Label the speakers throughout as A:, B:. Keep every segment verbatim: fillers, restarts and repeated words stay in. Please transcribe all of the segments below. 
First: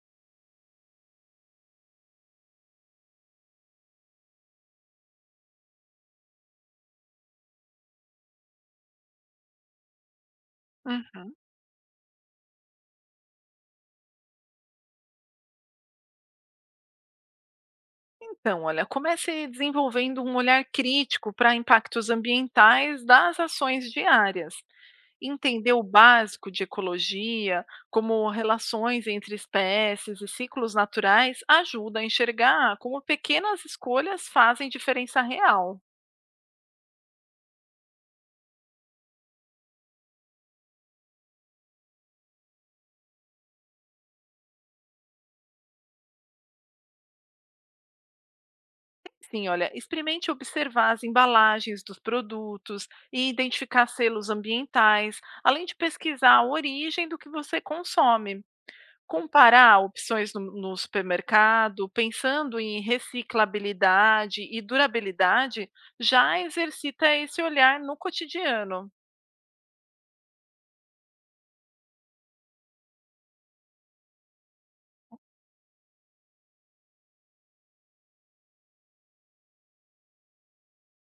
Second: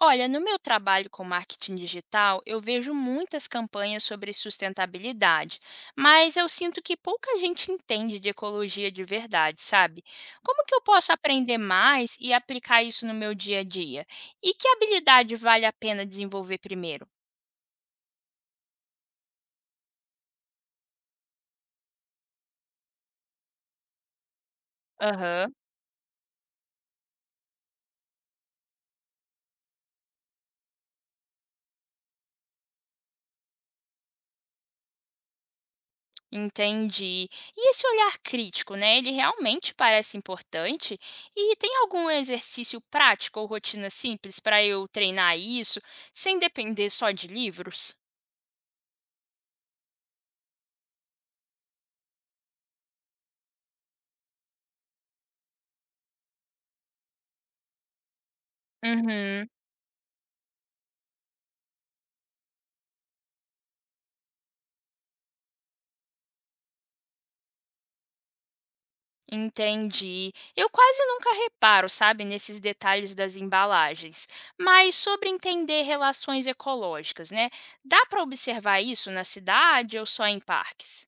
A: Olha, no meu trabalho com marketing digital, eu vejo muitas campanhas sobre sustentabilidade, mas eu sinto que pouca gente entende de ecologia de verdade, sabe? Como que eu posso
B: Uhum.
A: aprender mais e aplicar isso no meu dia a dia? E que habilidade vale a pena desenvolver primeiro?
B: Então, olha, comece desenvolvendo um olhar crítico para impactos ambientais das ações diárias.
A: Aham,
B: Entender o básico de ecologia, como relações entre espécies e ciclos naturais, ajuda a enxergar como pequenas escolhas fazem diferença real.
A: entendi. E esse olhar crítico, né? Ele realmente parece importante? E tem algum exercício prático ou rotina simples para eu treinar isso sem depender só de livros?
B: Sim, olha, experimente observar as embalagens dos produtos e identificar selos ambientais, além de pesquisar a origem do que você consome.
A: Uhum,
B: Comparar opções no no supermercado, pensando em reciclabilidade e durabilidade, já exercita esse olhar no cotidiano.
A: entendi. Eu quase nunca reparo, sabe, nesses detalhes das embalagens. Mas sobre entender relações ecológicas, né? Dá para observar isso na cidade ou só em parques?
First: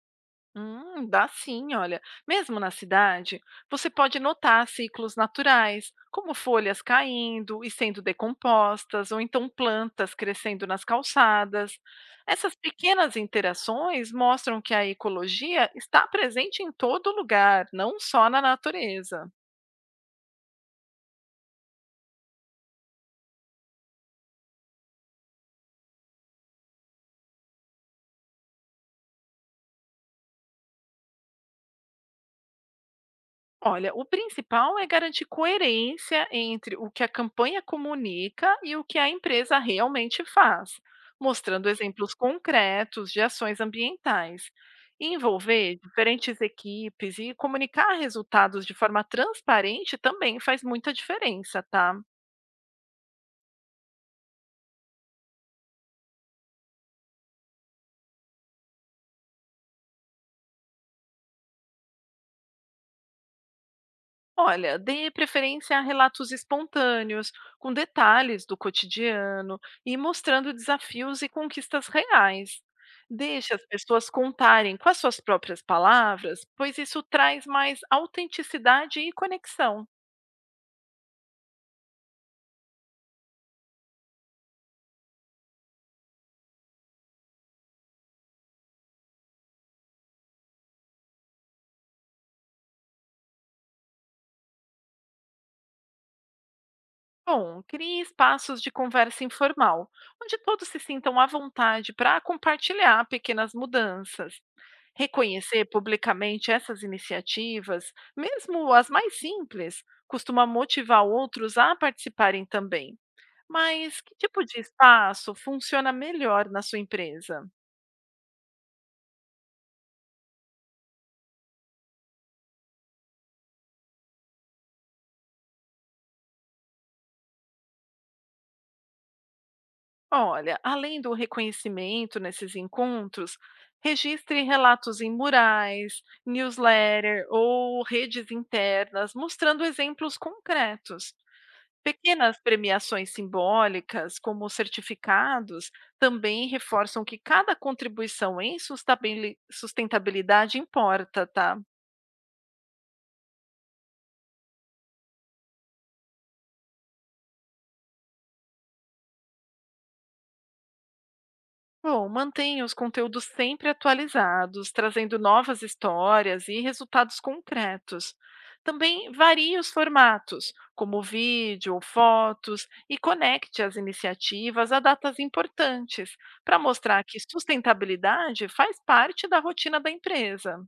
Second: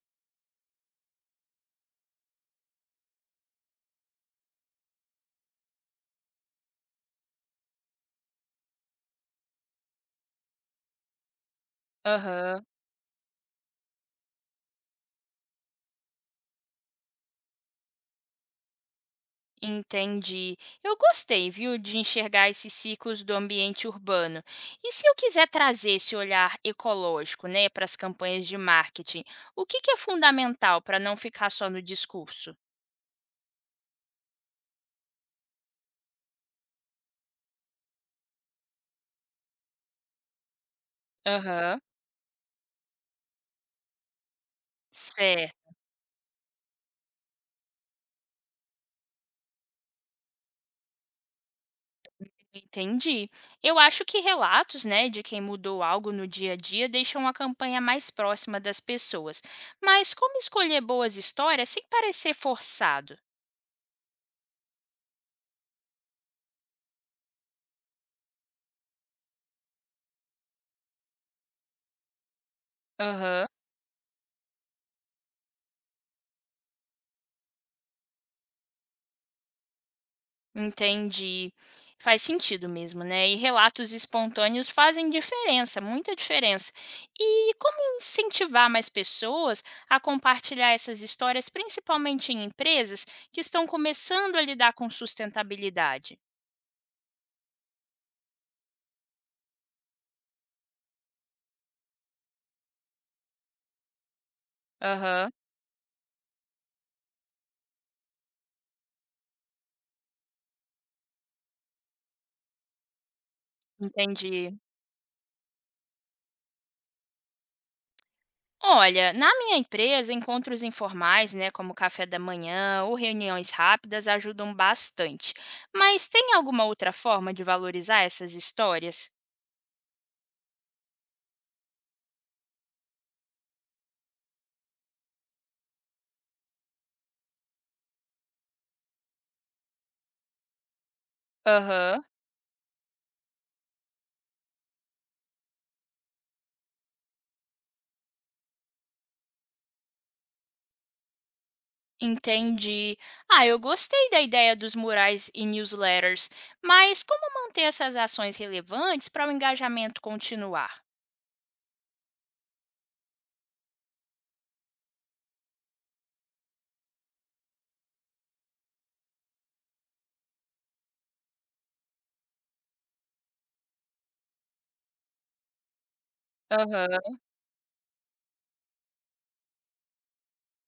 B: Hum, dá sim, olha. Mesmo na cidade, você pode notar ciclos naturais, como folhas caindo e sendo decompostas, ou então plantas crescendo nas calçadas. Essas
A: Aham,
B: pequenas interações mostram que a ecologia está presente em todo lugar, não só na natureza.
A: entendi. Eu gostei, viu, de enxergar esses ciclos do ambiente urbano. E se eu quiser trazer esse olhar ecológico, né, para as campanhas de marketing, o que que é fundamental para não ficar só no discurso?
B: Olha, o principal é garantir coerência entre o que a campanha comunica e o que a empresa realmente faz, mostrando
A: Aham,
B: exemplos concretos de ações ambientais.
A: certo.
B: Envolver diferentes equipes e comunicar resultados de forma transparente também faz muita diferença, tá?
A: Entendi. Eu acho que relatos, né, de quem mudou algo no dia a dia deixam a campanha mais próxima das pessoas. Mas como escolher boas histórias sem parecer forçado?
B: Olha, dê preferência a relatos espontâneos, com detalhes do cotidiano e mostrando desafios e conquistas reais.
A: Aham,
B: Deixe as pessoas contarem com as suas próprias palavras, pois isso traz mais autenticidade e conexão.
A: entendi. Faz sentido mesmo, né? E relatos espontâneos fazem diferença, muita diferença. E como incentivar mais pessoas a compartilhar essas histórias, principalmente em empresas que estão começando a lidar com sustentabilidade?
B: Bom, crie espaços de conversa informal, onde todos se sintam à vontade para compartilhar pequenas mudanças.
A: Aham,
B: Reconhecer publicamente essas iniciativas, mesmo as mais simples, costuma motivar outros a participarem também. Mas que tipo
A: entendi.
B: de espaço funciona melhor na sua empresa?
A: Olha, na minha empresa, encontros informais, né, como café da manhã ou reuniões rápidas ajudam bastante. Mas tem alguma outra forma de valorizar essas histórias?
B: Olha, além do reconhecimento nesses encontros, registre relatos em murais, newsletter ou redes internas, mostrando exemplos concretos.
A: Aham,
B: Pequenas premiações simbólicas, como os certificados, também reforçam que cada contribuição em sustabili- sustentabilidade importa, tá?
A: entendi. Ah, eu gostei da ideia dos murais e newsletters, mas como manter essas ações relevantes para o engajamento continuar?
B: Bom, mantenha os conteúdos sempre atualizados, trazendo novas histórias e resultados concretos. Também varie os formatos, como vídeo ou fotos, e conecte as iniciativas a datas importantes, para mostrar
A: Aham,
B: que sustentabilidade faz parte da rotina da empresa.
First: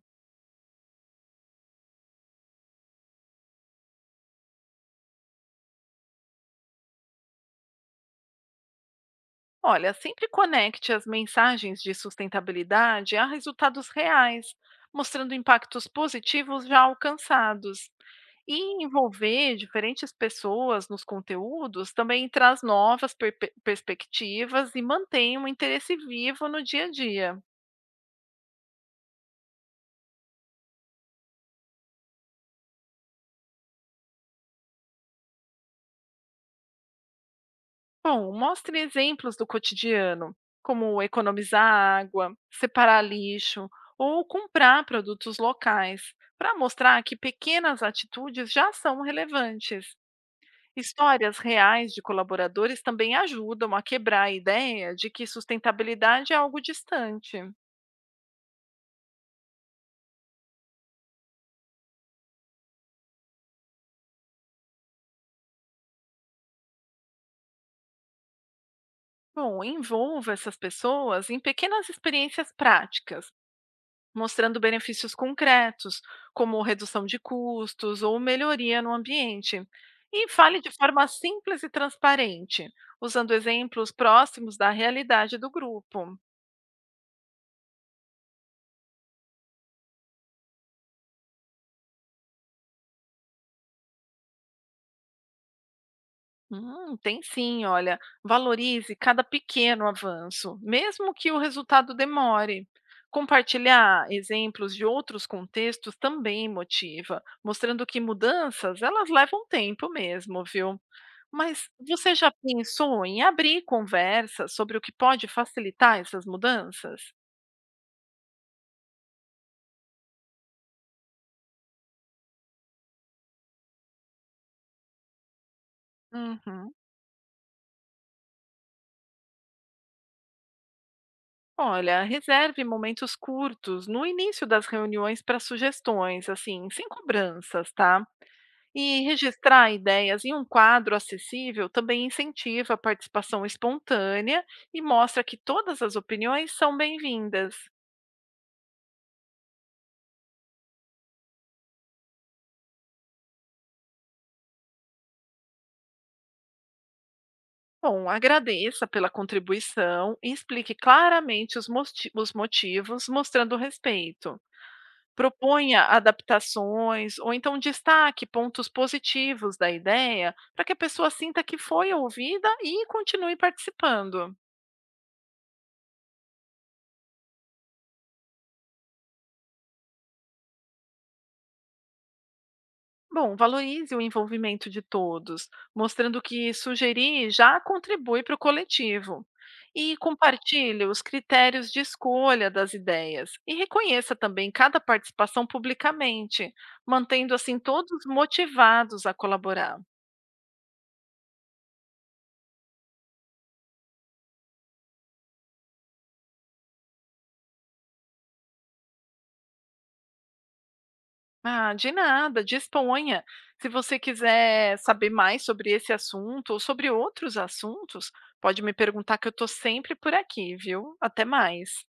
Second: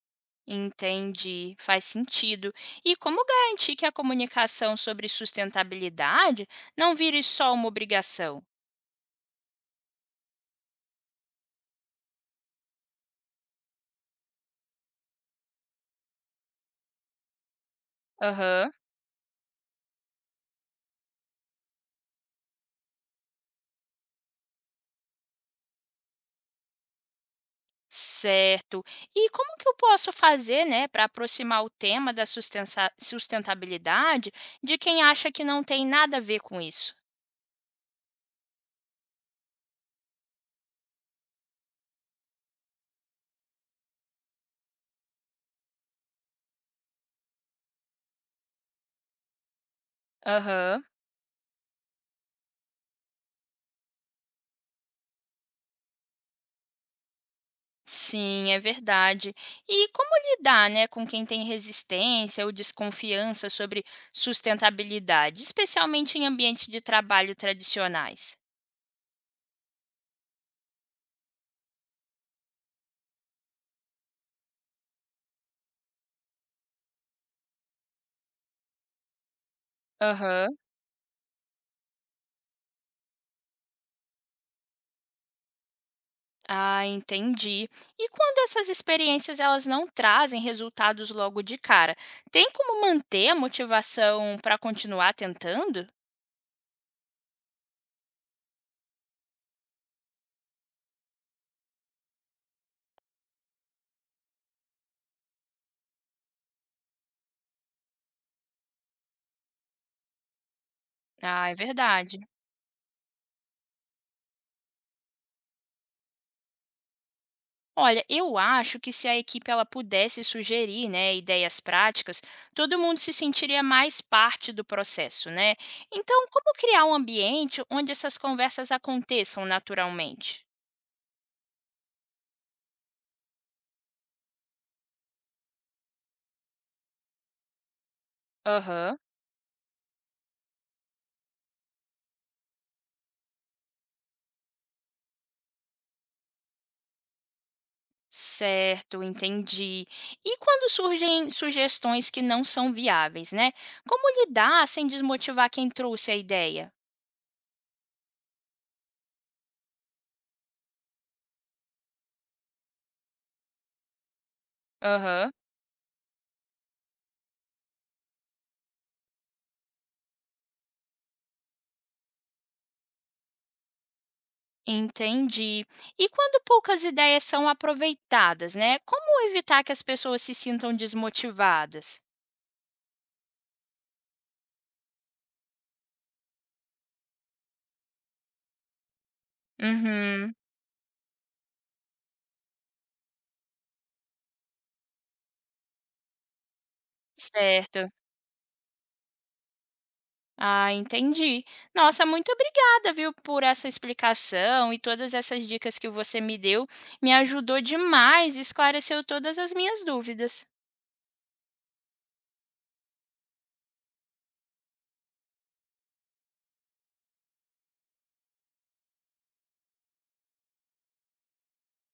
A: entendi. Faz sentido. E como garantir que a comunicação sobre sustentabilidade não vire só uma obrigação?
B: Olha, sempre conecte as mensagens de sustentabilidade a resultados reais, mostrando impactos positivos já alcançados.
A: Aham,
B: E envolver diferentes pessoas nos conteúdos também traz novas perpe- perspectivas e mantém um interesse vivo no dia a dia.
A: certo. E como que eu posso fazer, né, para aproximar o tema da sustensa- sustentabilidade de quem acha que não tem nada a ver com isso?
B: Bom, mostre exemplos do cotidiano, como economizar água, separar lixo ou comprar produtos locais, para mostrar que pequenas atitudes já são relevantes.
A: Aham,
B: Histórias reais de colaboradores também ajudam a quebrar a ideia de que sustentabilidade é algo distante.
A: sim, é verdade. E como lidar, né, com quem tem resistência ou desconfiança sobre sustentabilidade, especialmente em ambientes de trabalho tradicionais?
B: Bom, envolva essas pessoas em pequenas experiências práticas, mostrando benefícios concretos, como redução de custos ou melhoria no ambiente. E
A: Aham.
B: fale de forma simples e transparente, usando exemplos próximos da realidade do grupo.
A: Ah, entendi. E quando essas experiências elas não trazem resultados logo de cara, tem como manter a motivação para continuar tentando?
B: Hum, tem sim, olha. Valorize cada pequeno avanço, mesmo que o resultado demore. Compartilhar exemplos de outros contextos também motiva, mostrando que mudanças, elas levam tempo mesmo, viu?
A: Ah, é
B: Mas você
A: verdade.
B: já pensou em abrir conversas sobre o que pode facilitar essas mudanças?
A: Olha, eu acho que se a equipe ela pudesse sugerir, né, ideias práticas, todo mundo se sentiria mais parte do processo, né? Então, como
B: Uhum.
A: criar um ambiente onde essas conversas aconteçam naturalmente?
B: Olha, reserve momentos curtos no início das reuniões para sugestões, assim, sem cobranças, tá?
A: Aham.
B: E registrar ideias em um quadro acessível também incentiva a participação espontânea e mostra que todas as opiniões são bem-vindas.
A: Certo, entendi. E quando surgem sugestões que não são viáveis, né? Como lidar sem desmotivar quem trouxe a ideia?
B: Bom, agradeça pela contribuição e explique claramente os, moti- os motivos, mostrando respeito.
A: Aham.
B: Proponha adaptações ou então destaque pontos positivos da ideia para que a pessoa sinta que foi ouvida e continue participando.
A: Entendi. E quando poucas ideias são aproveitadas, né? Como evitar que as pessoas se sintam desmotivadas?
B: Bom, valorize o envolvimento de todos, mostrando que sugerir já contribui para o coletivo. E
A: Uhum,
B: compartilhe os critérios de escolha das ideias e reconheça também cada participação publicamente, mantendo assim
A: certo.
B: todos motivados a colaborar.
A: Ah, entendi. Nossa, muito obrigada, viu, por essa explicação e todas essas dicas que você me deu. Me ajudou demais, esclareceu todas as minhas dúvidas.
B: Ah, de nada, disponha. Se você quiser saber mais sobre esse assunto ou sobre outros assuntos, pode me perguntar que eu estou sempre por aqui, viu? Até mais.